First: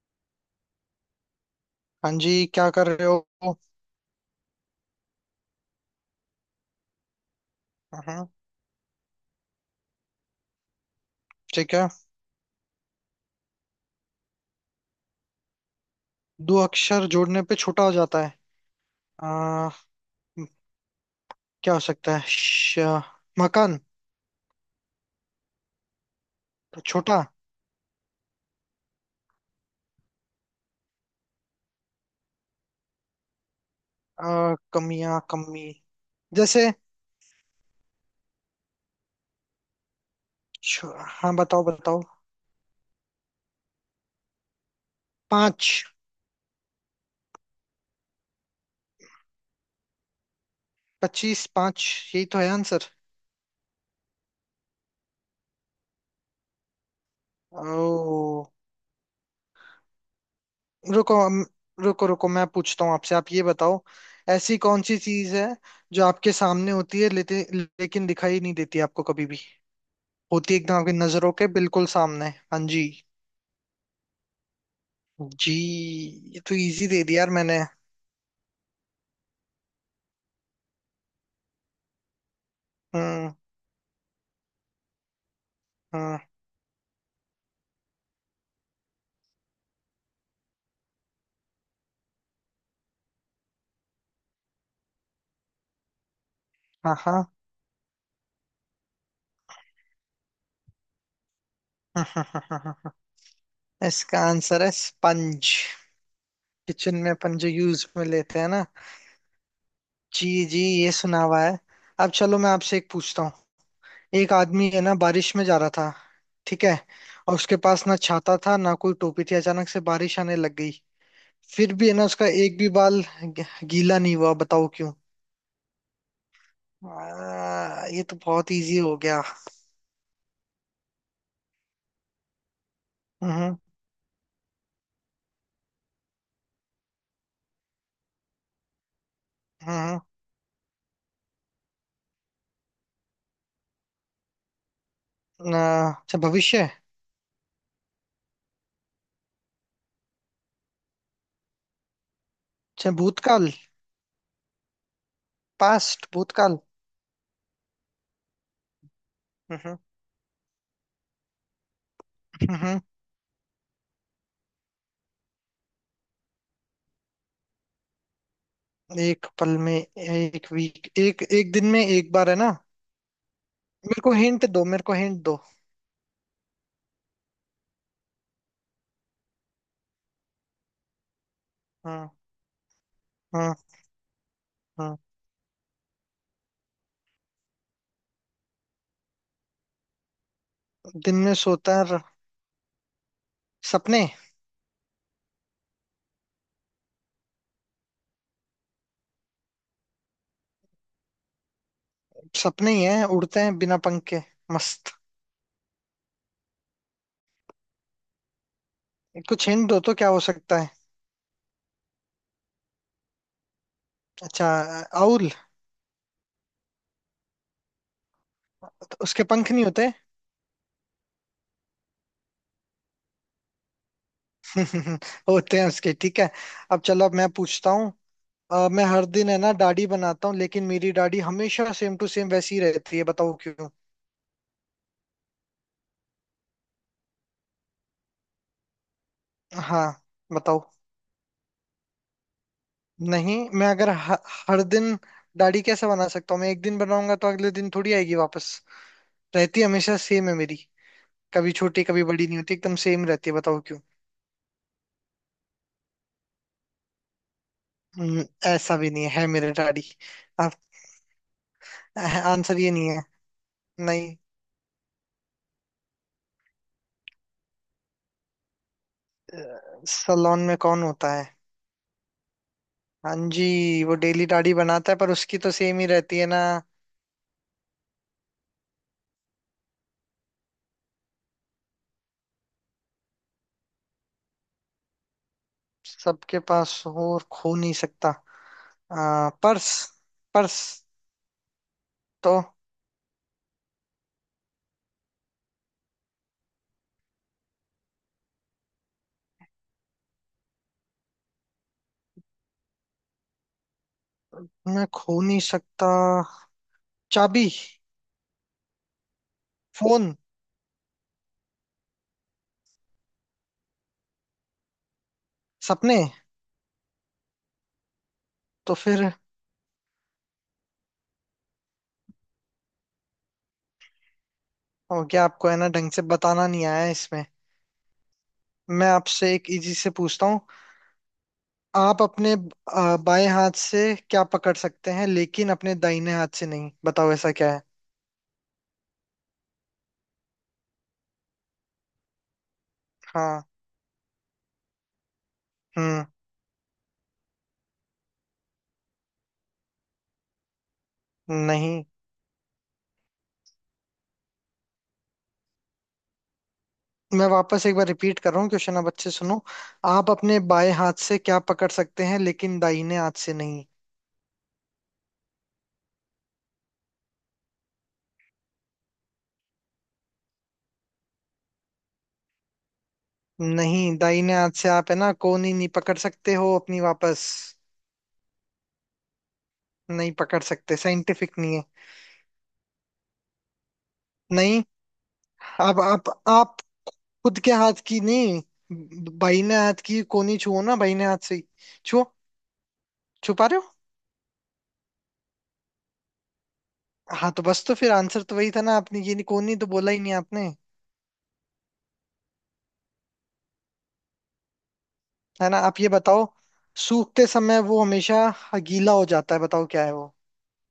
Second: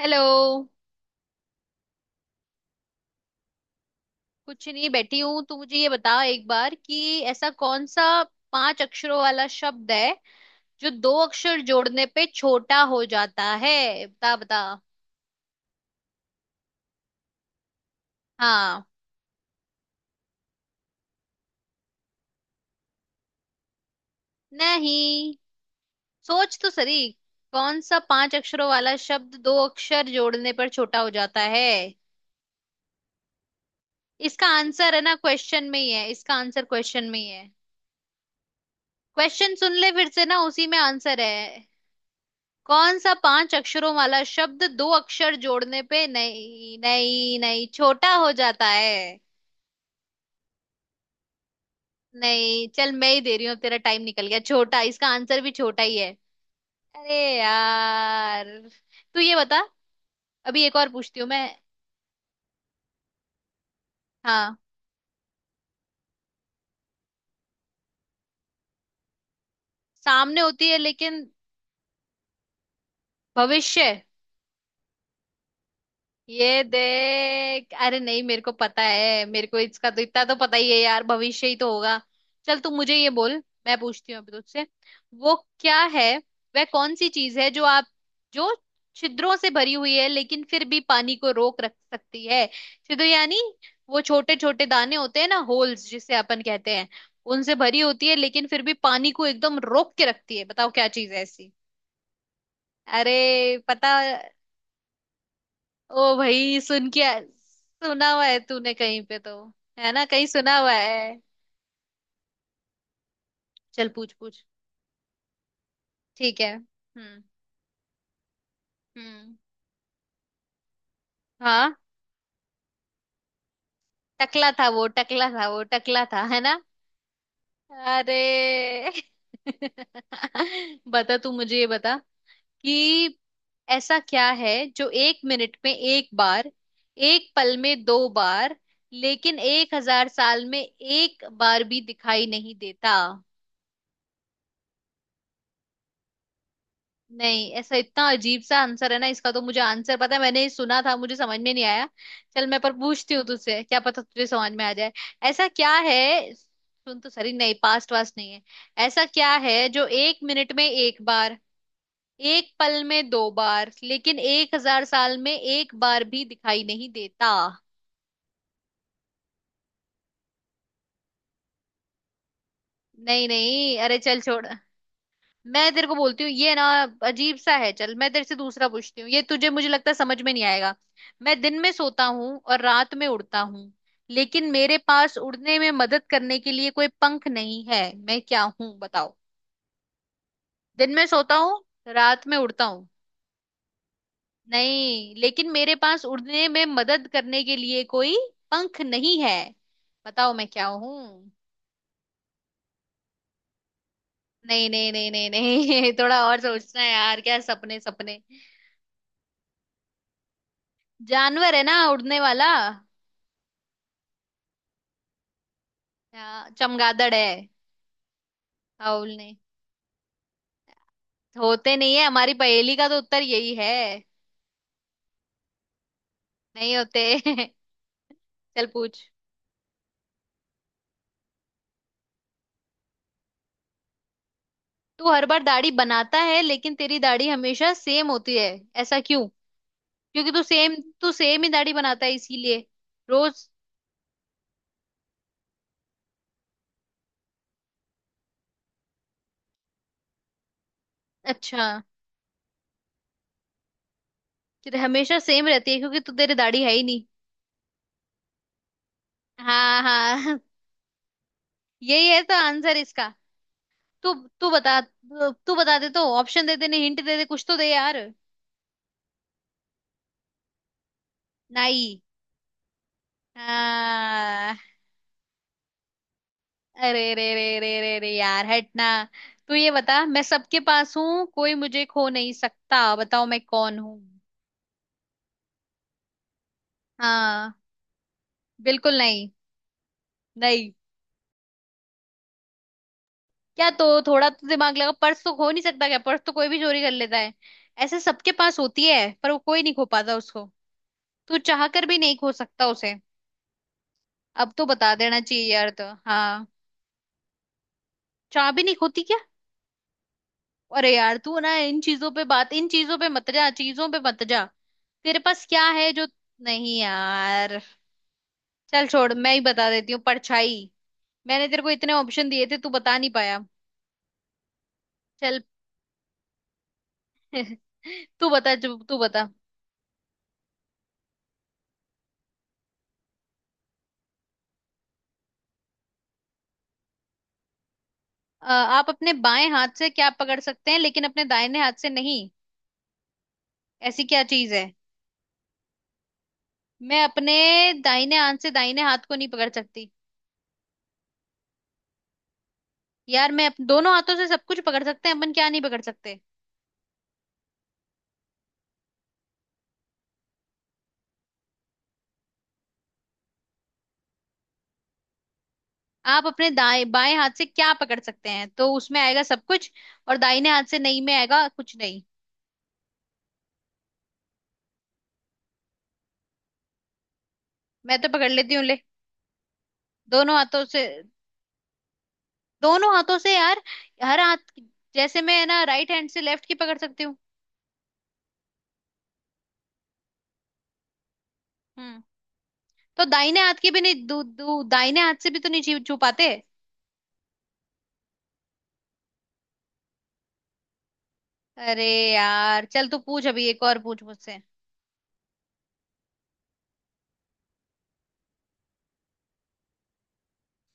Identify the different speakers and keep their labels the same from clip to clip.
Speaker 1: Hello.
Speaker 2: हाँ जी, क्या कर रहे हो।
Speaker 1: कुछ नहीं, बैठी हूं। तू मुझे ये बता एक बार कि ऐसा कौन सा
Speaker 2: हाँ।
Speaker 1: पांच अक्षरों वाला शब्द है जो दो अक्षर
Speaker 2: ठीक है।
Speaker 1: जोड़ने पे छोटा हो जाता है? बता बता।
Speaker 2: दो अक्षर जोड़ने पे छोटा हो जाता है।
Speaker 1: हाँ।
Speaker 2: आ, क्या हो सकता है मकान।
Speaker 1: नहीं, सोच तो
Speaker 2: तो
Speaker 1: सही।
Speaker 2: छोटा।
Speaker 1: कौन सा पांच अक्षरों वाला शब्द दो अक्षर जोड़ने पर छोटा हो जाता है? इसका आंसर है ना,
Speaker 2: कमियां
Speaker 1: क्वेश्चन
Speaker 2: कमी।
Speaker 1: में ही है, इसका आंसर
Speaker 2: जैसे
Speaker 1: क्वेश्चन में ही है। क्वेश्चन सुन ले फिर से ना, उसी में
Speaker 2: छ-
Speaker 1: आंसर
Speaker 2: हाँ, बताओ
Speaker 1: है।
Speaker 2: बताओ।
Speaker 1: कौन सा पांच अक्षरों वाला शब्द दो अक्षर
Speaker 2: पाँच।
Speaker 1: जोड़ने पे, नहीं नहीं नहीं, छोटा हो जाता है?
Speaker 2: 25 पाँच। यही तो है
Speaker 1: नहीं,
Speaker 2: आंसर।
Speaker 1: चल मैं ही दे रही हूँ, तेरा टाइम निकल गया। छोटा, इसका आंसर भी छोटा ही है। अरे
Speaker 2: ओ।
Speaker 1: यार। तू ये बता, अभी एक और
Speaker 2: रुको
Speaker 1: पूछती हूँ मैं।
Speaker 2: रुको रुको, मैं पूछता हूँ आपसे। आप ये बताओ।
Speaker 1: हाँ।
Speaker 2: ऐसी कौन सी चीज है जो आपके सामने होती है लेकिन दिखाई नहीं देती आपको कभी भी।
Speaker 1: सामने
Speaker 2: होती है
Speaker 1: होती
Speaker 2: एकदम
Speaker 1: है
Speaker 2: आपकी
Speaker 1: लेकिन।
Speaker 2: नजरों के बिल्कुल सामने। हाँ जी।
Speaker 1: भविष्य।
Speaker 2: जी। ये तो
Speaker 1: ये
Speaker 2: इजी दे दिया यार मैंने।
Speaker 1: देख, अरे नहीं, मेरे को पता है, मेरे को इसका तो इतना तो पता ही है यार, भविष्य ही तो होगा। चल तू मुझे ये
Speaker 2: हम्म।
Speaker 1: बोल, मैं पूछती हूँ अभी तुझसे। वो क्या है?
Speaker 2: हम्म।
Speaker 1: वह कौन सी चीज है जो आप, जो छिद्रों से भरी हुई है लेकिन फिर भी पानी को रोक रख सकती है? छिद्र यानी वो छोटे छोटे दाने होते हैं ना, होल्स जिसे अपन कहते हैं,
Speaker 2: हाँ हाँ।
Speaker 1: उनसे भरी होती है लेकिन फिर भी पानी को एकदम रोक के रखती है, बताओ क्या चीज है ऐसी। अरे पता।
Speaker 2: इसका आंसर है स्पंज।
Speaker 1: ओ भाई,
Speaker 2: किचन में अपन जो यूज में
Speaker 1: सुना हुआ है
Speaker 2: लेते हैं ना।
Speaker 1: तूने कहीं पे तो, है ना कहीं
Speaker 2: जी
Speaker 1: सुना
Speaker 2: जी,
Speaker 1: हुआ
Speaker 2: ये सुना
Speaker 1: है।
Speaker 2: हुआ है। अब चलो, मैं आपसे एक पूछता हूँ।
Speaker 1: चल पूछ
Speaker 2: एक
Speaker 1: पूछ।
Speaker 2: आदमी है ना, बारिश में जा रहा था।
Speaker 1: ठीक है।
Speaker 2: ठीक है। और उसके पास ना छाता था ना कोई टोपी थी,
Speaker 1: हम्म।
Speaker 2: अचानक से बारिश आने लग गई।
Speaker 1: हाँ।
Speaker 2: फिर भी है ना, उसका एक भी बाल गीला नहीं हुआ।
Speaker 1: टकला था
Speaker 2: बताओ
Speaker 1: वो,
Speaker 2: क्यों।
Speaker 1: टकला था वो, टकला था, है ना।
Speaker 2: ये तो बहुत इजी
Speaker 1: अरे।
Speaker 2: हो गया।
Speaker 1: बता, तू मुझे ये बता कि
Speaker 2: हम्म।
Speaker 1: ऐसा क्या है जो 1 मिनट में एक बार, एक पल में दो बार, लेकिन एक
Speaker 2: आ,
Speaker 1: हजार साल में एक बार भी दिखाई नहीं देता?
Speaker 2: अच्छा, भविष्य।
Speaker 1: नहीं, ऐसा इतना अजीब सा आंसर है ना इसका, तो मुझे आंसर पता है, मैंने ये सुना था, मुझे समझ में नहीं आया। चल मैं पर
Speaker 2: अच्छा,
Speaker 1: पूछती हूँ
Speaker 2: भूतकाल।
Speaker 1: तुझसे, क्या पता तुझे समझ में आ जाए। ऐसा क्या
Speaker 2: पास्ट,
Speaker 1: है
Speaker 2: भूतकाल।
Speaker 1: सुन तो सही, नहीं पास्ट वास्ट नहीं है। ऐसा क्या है
Speaker 2: हम्म।
Speaker 1: जो एक मिनट में एक बार, एक
Speaker 2: हम्म।
Speaker 1: पल में दो बार, लेकिन एक हजार साल में एक बार भी दिखाई नहीं देता?
Speaker 2: एक पल में एक वीक, एक एक दिन में एक बार है ना।
Speaker 1: नहीं नहीं, अरे
Speaker 2: मेरे को
Speaker 1: चल छोड़।
Speaker 2: हिंट दो, मेरे को हिंट दो।
Speaker 1: मैं तेरे को बोलती हूँ ये ना, अजीब सा है। चल मैं तेरे से दूसरा पूछती हूँ, ये तुझे मुझे लगता है समझ में नहीं आएगा। मैं दिन में सोता
Speaker 2: हम्म
Speaker 1: हूँ और रात में उड़ता
Speaker 2: हम्म।
Speaker 1: हूँ, लेकिन मेरे
Speaker 2: हम्म।
Speaker 1: पास उड़ने में मदद करने के लिए कोई पंख नहीं है, मैं क्या हूँ, बताओ। दिन में
Speaker 2: दिन में
Speaker 1: सोता हूँ,
Speaker 2: सोता
Speaker 1: रात में उड़ता हूँ।
Speaker 2: सपने।
Speaker 1: नहीं, लेकिन मेरे पास उड़ने में मदद करने के लिए कोई पंख नहीं है, बताओ मैं क्या हूँ।
Speaker 2: सपने ही हैं, उड़ते हैं बिना पंख के।
Speaker 1: नहीं नहीं
Speaker 2: मस्त।
Speaker 1: नहीं नहीं नहीं। थोड़ा और सोचना है यार, क्या सपने सपने?
Speaker 2: कुछ हिंट दो तो क्या हो सकता है।
Speaker 1: जानवर है ना, उड़ने वाला।
Speaker 2: अच्छा। आउल।
Speaker 1: चमगादड़ है। राहुल
Speaker 2: उसके
Speaker 1: ने,
Speaker 2: पंख नहीं होते।
Speaker 1: तो होते नहीं है, हमारी पहेली का तो उत्तर यही है।
Speaker 2: होते हैं उसके, ठीक है।
Speaker 1: नहीं
Speaker 2: अब
Speaker 1: होते।
Speaker 2: चलो, अब मैं पूछता हूँ।
Speaker 1: चल
Speaker 2: मैं
Speaker 1: पूछ।
Speaker 2: हर दिन है ना दाढ़ी बनाता हूँ, लेकिन मेरी दाढ़ी हमेशा सेम टू सेम वैसी ही रहती है। बताओ क्यों।
Speaker 1: तू हर बार दाढ़ी बनाता है लेकिन तेरी दाढ़ी हमेशा सेम होती है, ऐसा क्यों?
Speaker 2: हाँ।
Speaker 1: क्योंकि तू
Speaker 2: बताओ।
Speaker 1: सेम, तू सेम ही दाढ़ी बनाता है इसीलिए,
Speaker 2: नहीं,
Speaker 1: रोज।
Speaker 2: मैं अगर हर दिन दाढ़ी कैसे बना सकता हूँ। मैं एक दिन बनाऊंगा तो अगले दिन थोड़ी आएगी वापस। रहती हमेशा सेम है मेरी। कभी
Speaker 1: अच्छा।
Speaker 2: छोटी कभी बड़ी नहीं होती, एकदम सेम रहती है। बताओ क्यों।
Speaker 1: तेरे हमेशा सेम रहती है क्योंकि तू, तेरी दाढ़ी है ही नहीं।
Speaker 2: ऐसा भी नहीं है, है मेरी
Speaker 1: हाँ
Speaker 2: दाढ़ी।
Speaker 1: हाँ।
Speaker 2: आप।
Speaker 1: यही है तो
Speaker 2: आंसर ये
Speaker 1: आंसर
Speaker 2: नहीं है।
Speaker 1: इसका। तू
Speaker 2: नहीं।
Speaker 1: तू बता, तू बता दे तो, ऑप्शन दे दे, नहीं हिंट दे दे, कुछ तो दे यार।
Speaker 2: सलोन में कौन होता है।
Speaker 1: नाई।
Speaker 2: हाँ जी, वो डेली दाढ़ी
Speaker 1: हाँ।
Speaker 2: बनाता है पर उसकी तो सेम ही रहती है ना।
Speaker 1: अरे रे रे रे रे रे यार, हटना। तू ये बता, मैं सबके पास हूँ, कोई मुझे खो नहीं सकता, बताओ मैं कौन हूँ।
Speaker 2: सबके पास हो और
Speaker 1: हाँ,
Speaker 2: खो नहीं सकता।
Speaker 1: बिल्कुल नहीं।
Speaker 2: पर्स। पर्स।
Speaker 1: नहीं,
Speaker 2: तो।
Speaker 1: क्या तो, थोड़ा तो दिमाग लगा, पर्स तो खो नहीं सकता क्या? पर्स तो कोई भी चोरी कर लेता है। ऐसे सबके पास होती है पर वो कोई नहीं खो पाता उसको। तू चाह कर भी नहीं खो सकता उसे। अब तो
Speaker 2: मैं
Speaker 1: बता देना
Speaker 2: खो नहीं
Speaker 1: चाहिए यार, तो
Speaker 2: सकता।
Speaker 1: हाँ।
Speaker 2: चाबी।
Speaker 1: चाह भी नहीं खोती क्या?
Speaker 2: फोन।
Speaker 1: अरे यार तू ना इन चीजों पे बात, इन चीजों पे मत जा, चीजों पे मत जा। तेरे पास क्या है
Speaker 2: सपने।
Speaker 1: जो? नहीं यार।
Speaker 2: तो
Speaker 1: चल
Speaker 2: फिर।
Speaker 1: छोड़, मैं ही बता देती हूँ, परछाई। मैंने तेरे को इतने ऑप्शन दिए थे, तू बता नहीं पाया।
Speaker 2: हो गया
Speaker 1: चल।
Speaker 2: आपको है ना, ढंग से बताना नहीं आया इसमें।
Speaker 1: तू बता जो,
Speaker 2: मैं
Speaker 1: तू बता।
Speaker 2: आपसे एक इजी से पूछता हूँ। आप अपने बाएं हाथ से क्या पकड़ सकते हैं लेकिन अपने दाहिने हाथ से नहीं। बताओ ऐसा क्या है।
Speaker 1: आप अपने बाएं हाथ से क्या पकड़ सकते हैं लेकिन अपने दाहिने हाथ से नहीं?
Speaker 2: हाँ।
Speaker 1: ऐसी क्या चीज है?
Speaker 2: हम्म।
Speaker 1: मैं अपने दाहिने हाथ से दाहिने हाथ को नहीं पकड़ सकती।
Speaker 2: नहीं।
Speaker 1: यार, दोनों हाथों से सब कुछ पकड़ सकते हैं अपन, क्या नहीं पकड़ सकते?
Speaker 2: मैं वापस एक बार रिपीट कर रहा हूँ क्वेश्चन, आप अच्छे सुनो। आप अपने बाएं हाथ से क्या पकड़ सकते हैं लेकिन दाहिने हाथ से नहीं।
Speaker 1: आप अपने दाएं बाएं हाथ से क्या पकड़ सकते हैं तो उसमें आएगा सब कुछ, और दाहिने हाथ से नहीं में आएगा कुछ नहीं।
Speaker 2: नहीं, दाहिने हाथ से आप है ना कोहनी नहीं पकड़ सकते हो अपनी। वापस
Speaker 1: मैं तो पकड़ लेती हूँ ले,
Speaker 2: नहीं
Speaker 1: दोनों
Speaker 2: पकड़
Speaker 1: हाथों
Speaker 2: सकते,
Speaker 1: से,
Speaker 2: साइंटिफिक नहीं है।
Speaker 1: दोनों हाथों से यार, हर हाथ।
Speaker 2: नहीं।
Speaker 1: जैसे मैं है ना
Speaker 2: अब
Speaker 1: राइट हैंड
Speaker 2: आप
Speaker 1: से लेफ्ट की
Speaker 2: आप
Speaker 1: पकड़ सकती हूँ।
Speaker 2: खुद के हाथ की नहीं। बाहिने हाथ की कोहनी छुओ ना, बाहिने हाथ से ही।
Speaker 1: हम्म।
Speaker 2: छुओ।
Speaker 1: तो दाहिने
Speaker 2: छुपा
Speaker 1: हाथ
Speaker 2: रहे
Speaker 1: की
Speaker 2: हो।
Speaker 1: भी नहीं, दू, दू, दाहिने हाथ से भी तो नहीं छू छू पाते।
Speaker 2: हाँ तो बस, तो फिर आंसर तो वही था ना, आपने ये नहीं, कोहनी तो बोला ही नहीं आपने।
Speaker 1: अरे यार, चल तू पूछ, अभी एक और पूछ मुझसे।
Speaker 2: है ना, आप ये बताओ। सूखते समय वो हमेशा गीला हो जाता है, बताओ क्या है वो।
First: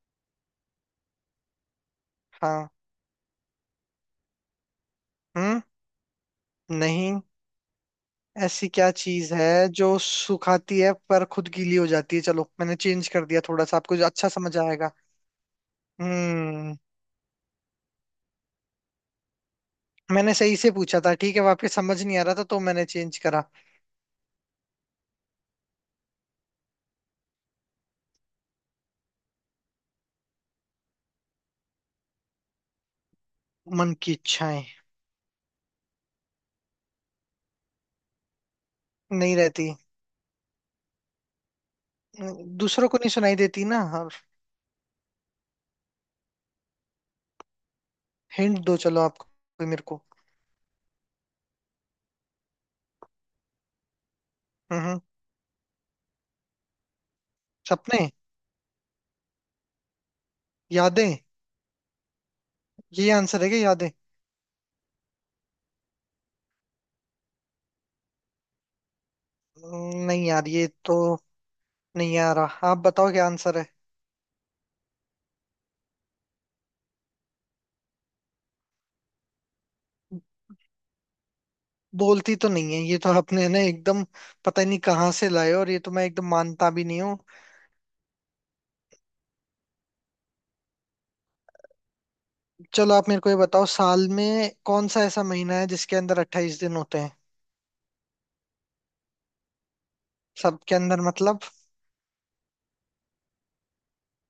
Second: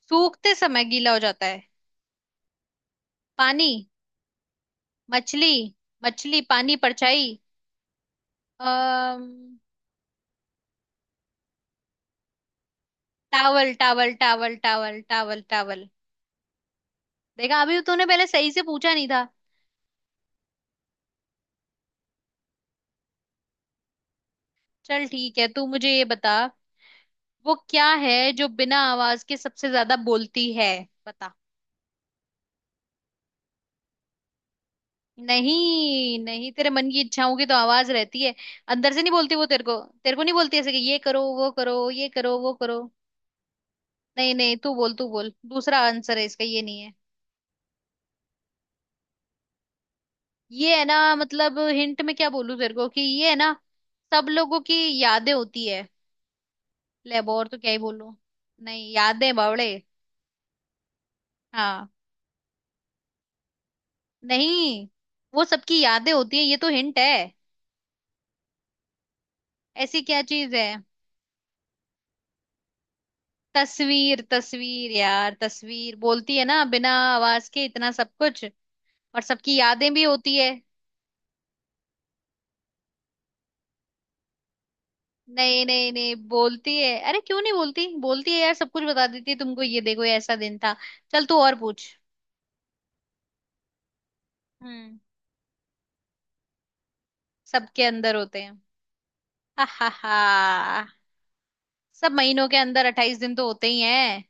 Speaker 1: सूखते समय गीला हो जाता है?
Speaker 2: हाँ।
Speaker 1: पानी।
Speaker 2: हम्म।
Speaker 1: मछली। मछली, पानी,
Speaker 2: नहीं।
Speaker 1: परछाई।
Speaker 2: ऐसी क्या चीज
Speaker 1: अम्म
Speaker 2: है जो सुखाती है पर खुद गीली हो जाती है। चलो मैंने चेंज कर दिया थोड़ा
Speaker 1: टावल
Speaker 2: सा, आपको जो
Speaker 1: टावल
Speaker 2: अच्छा
Speaker 1: टावल
Speaker 2: समझ आएगा।
Speaker 1: Towel towel towel.
Speaker 2: हम्म।
Speaker 1: देखा, अभी तो तूने पहले सही से पूछा नहीं था।
Speaker 2: मैंने सही से पूछा था, ठीक है वापस समझ नहीं आ रहा था तो मैंने चेंज करा।
Speaker 1: चल ठीक है, तू मुझे ये बता, वो क्या है जो बिना आवाज के सबसे ज्यादा बोलती है, बता।
Speaker 2: मन की इच्छाएं।
Speaker 1: नहीं नहीं, तेरे मन की इच्छा होगी तो आवाज रहती है, अंदर से नहीं बोलती
Speaker 2: नहीं
Speaker 1: वो तेरे
Speaker 2: रहती।
Speaker 1: को। तेरे को नहीं बोलती ऐसे कि ये करो वो करो ये करो वो करो।
Speaker 2: दूसरों को नहीं सुनाई देती ना। और
Speaker 1: नहीं नहीं, तू बोल, तू बोल, दूसरा आंसर है इसका, ये नहीं है।
Speaker 2: हिंट दो चलो, आप कोई मेरे को।
Speaker 1: ये है ना, मतलब हिंट में क्या बोलूं तेरे को कि ये है ना, सब लोगों की
Speaker 2: हम्म।
Speaker 1: यादें होती है। ले, और तो क्या ही
Speaker 2: सपने।
Speaker 1: बोलूं। नहीं, यादें बावड़े।
Speaker 2: यादें।
Speaker 1: हाँ।
Speaker 2: ये आंसर है क्या, यादें।
Speaker 1: नहीं, वो सबकी यादें होती है, ये तो हिंट है। ऐसी क्या
Speaker 2: नहीं यार
Speaker 1: चीज है?
Speaker 2: ये तो नहीं आ रहा, आप बताओ क्या आंसर है।
Speaker 1: तस्वीर, तस्वीर यार, तस्वीर बोलती है ना बिना आवाज के इतना सब कुछ, और सबकी यादें भी होती है।
Speaker 2: बोलती तो नहीं है, ये तो आपने ना एकदम पता नहीं कहाँ से लाए,
Speaker 1: नहीं
Speaker 2: और ये
Speaker 1: नहीं
Speaker 2: तो मैं
Speaker 1: नहीं,
Speaker 2: एकदम मानता
Speaker 1: बोलती
Speaker 2: भी
Speaker 1: है,
Speaker 2: नहीं हूँ।
Speaker 1: अरे क्यों नहीं बोलती, बोलती है यार, सब कुछ बता देती है तुमको, ये देखो ये ऐसा दिन था। चल तू और पूछ।
Speaker 2: चलो आप मेरे को ये बताओ, साल में कौन
Speaker 1: हम्म।
Speaker 2: सा ऐसा महीना है जिसके अंदर 28 दिन होते हैं।
Speaker 1: सबके अंदर होते हैं। हा हा
Speaker 2: सबके
Speaker 1: हा।
Speaker 2: अंदर मतलब।
Speaker 1: सब महीनों के अंदर 28 दिन तो होते ही हैं।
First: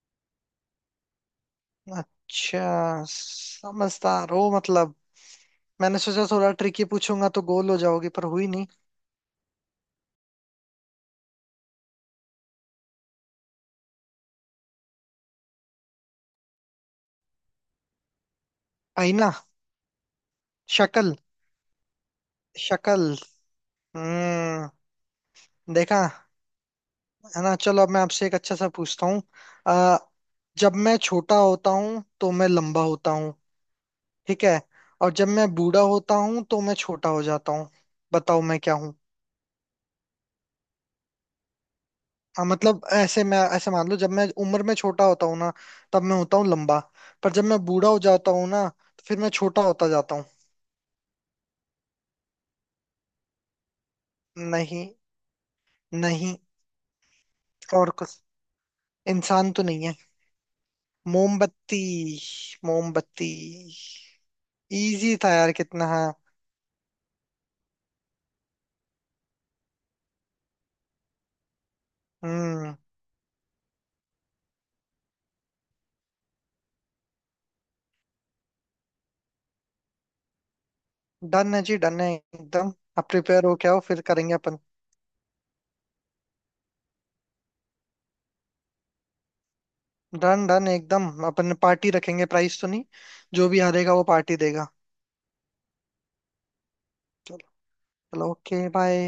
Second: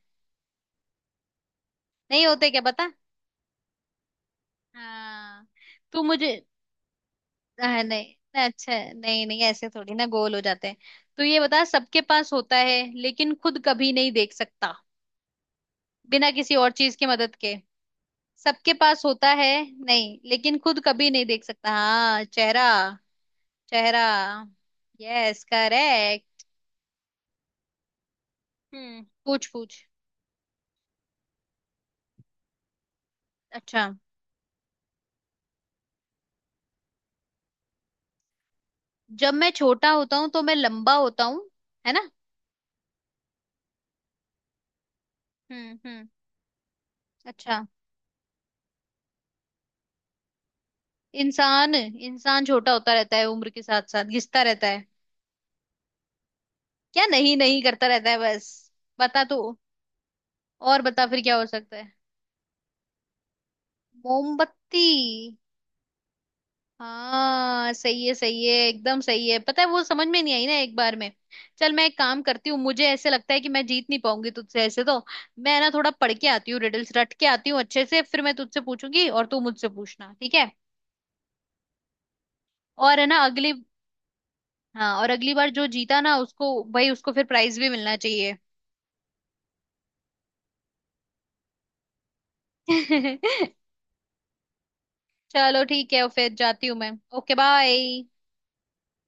Speaker 1: नहीं होते क्या, पता।
Speaker 2: अच्छा। समझदार हो मतलब।
Speaker 1: हाँ।
Speaker 2: मैंने
Speaker 1: तू
Speaker 2: सोचा
Speaker 1: मुझे।
Speaker 2: थोड़ा ट्रिकी पूछूंगा तो गोल हो
Speaker 1: हाँ
Speaker 2: जाओगी,
Speaker 1: नहीं
Speaker 2: पर
Speaker 1: ना,
Speaker 2: हुई नहीं।
Speaker 1: अच्छा, नहीं नहीं, ऐसे थोड़ी ना गोल हो जाते हैं। तो ये बता, सबके पास होता है लेकिन खुद कभी नहीं देख सकता बिना किसी और चीज की मदद के, सबके पास होता
Speaker 2: आईना।
Speaker 1: है। नहीं, लेकिन खुद कभी
Speaker 2: शक्ल।
Speaker 1: नहीं देख सकता। हाँ, चेहरा।
Speaker 2: शक्ल।
Speaker 1: चेहरा।
Speaker 2: हम्म।
Speaker 1: यस
Speaker 2: देखा।
Speaker 1: करेक्ट।
Speaker 2: है ना, चलो अब मैं आपसे एक अच्छा सा
Speaker 1: हम्म,
Speaker 2: पूछता हूँ।
Speaker 1: पूछ पूछ।
Speaker 2: अ, जब मैं छोटा होता हूँ तो मैं लंबा होता हूँ।
Speaker 1: अच्छा।
Speaker 2: ठीक है। और जब मैं बूढ़ा होता हूँ तो मैं छोटा हो जाता हूँ। बताओ मैं क्या हूँ।
Speaker 1: जब मैं छोटा होता हूँ तो मैं लंबा होता हूँ, है ना।
Speaker 2: हाँ मतलब ऐसे, मैं ऐसे मान लो जब मैं उम्र में छोटा होता हूँ ना। तब
Speaker 1: हम्म।
Speaker 2: मैं होता हूँ लंबा। पर जब मैं
Speaker 1: अच्छा।
Speaker 2: बूढ़ा हो जाता हूँ ना, तो फिर मैं छोटा होता जाता हूँ।
Speaker 1: इंसान, इंसान छोटा होता रहता है उम्र के साथ साथ, घिसता रहता है।
Speaker 2: नहीं। नहीं।
Speaker 1: क्या नहीं, नहीं करता
Speaker 2: और
Speaker 1: रहता
Speaker 2: कुछ।
Speaker 1: है बस। बता तू।
Speaker 2: इंसान तो नहीं है।
Speaker 1: और बता, फिर क्या हो सकता
Speaker 2: मोमबत्ती।
Speaker 1: है?
Speaker 2: मोमबत्ती।
Speaker 1: मोमबत्ती।
Speaker 2: इजी था यार, कितना है।
Speaker 1: हाँ सही है, सही है, एकदम सही है, पता है वो समझ में नहीं आई ना एक बार में। चल मैं एक काम करती हूँ,
Speaker 2: हम्म।
Speaker 1: मुझे ऐसे लगता है कि मैं जीत नहीं पाऊंगी तुझसे ऐसे तो। मैं ना थोड़ा पढ़ के आती हूँ, रिडल्स रट के आती हूँ अच्छे से, फिर मैं तुझसे पूछूंगी और तू मुझसे पूछना, ठीक है।
Speaker 2: डन है जी, डन है एकदम।
Speaker 1: और है
Speaker 2: आप
Speaker 1: ना
Speaker 2: प्रिपेयर
Speaker 1: अगली।
Speaker 2: हो क्या, हो फिर करेंगे अपन।
Speaker 1: हाँ, और अगली बार जो जीता ना उसको, भाई, उसको फिर प्राइज भी मिलना चाहिए।
Speaker 2: डन डन एकदम, अपन पार्टी रखेंगे, प्राइस तो नहीं। जो भी हारेगा वो पार्टी देगा।
Speaker 1: चलो ठीक है, फिर जाती हूँ मैं। ओके
Speaker 2: चलो।
Speaker 1: बाय।
Speaker 2: चलो ओके बाय।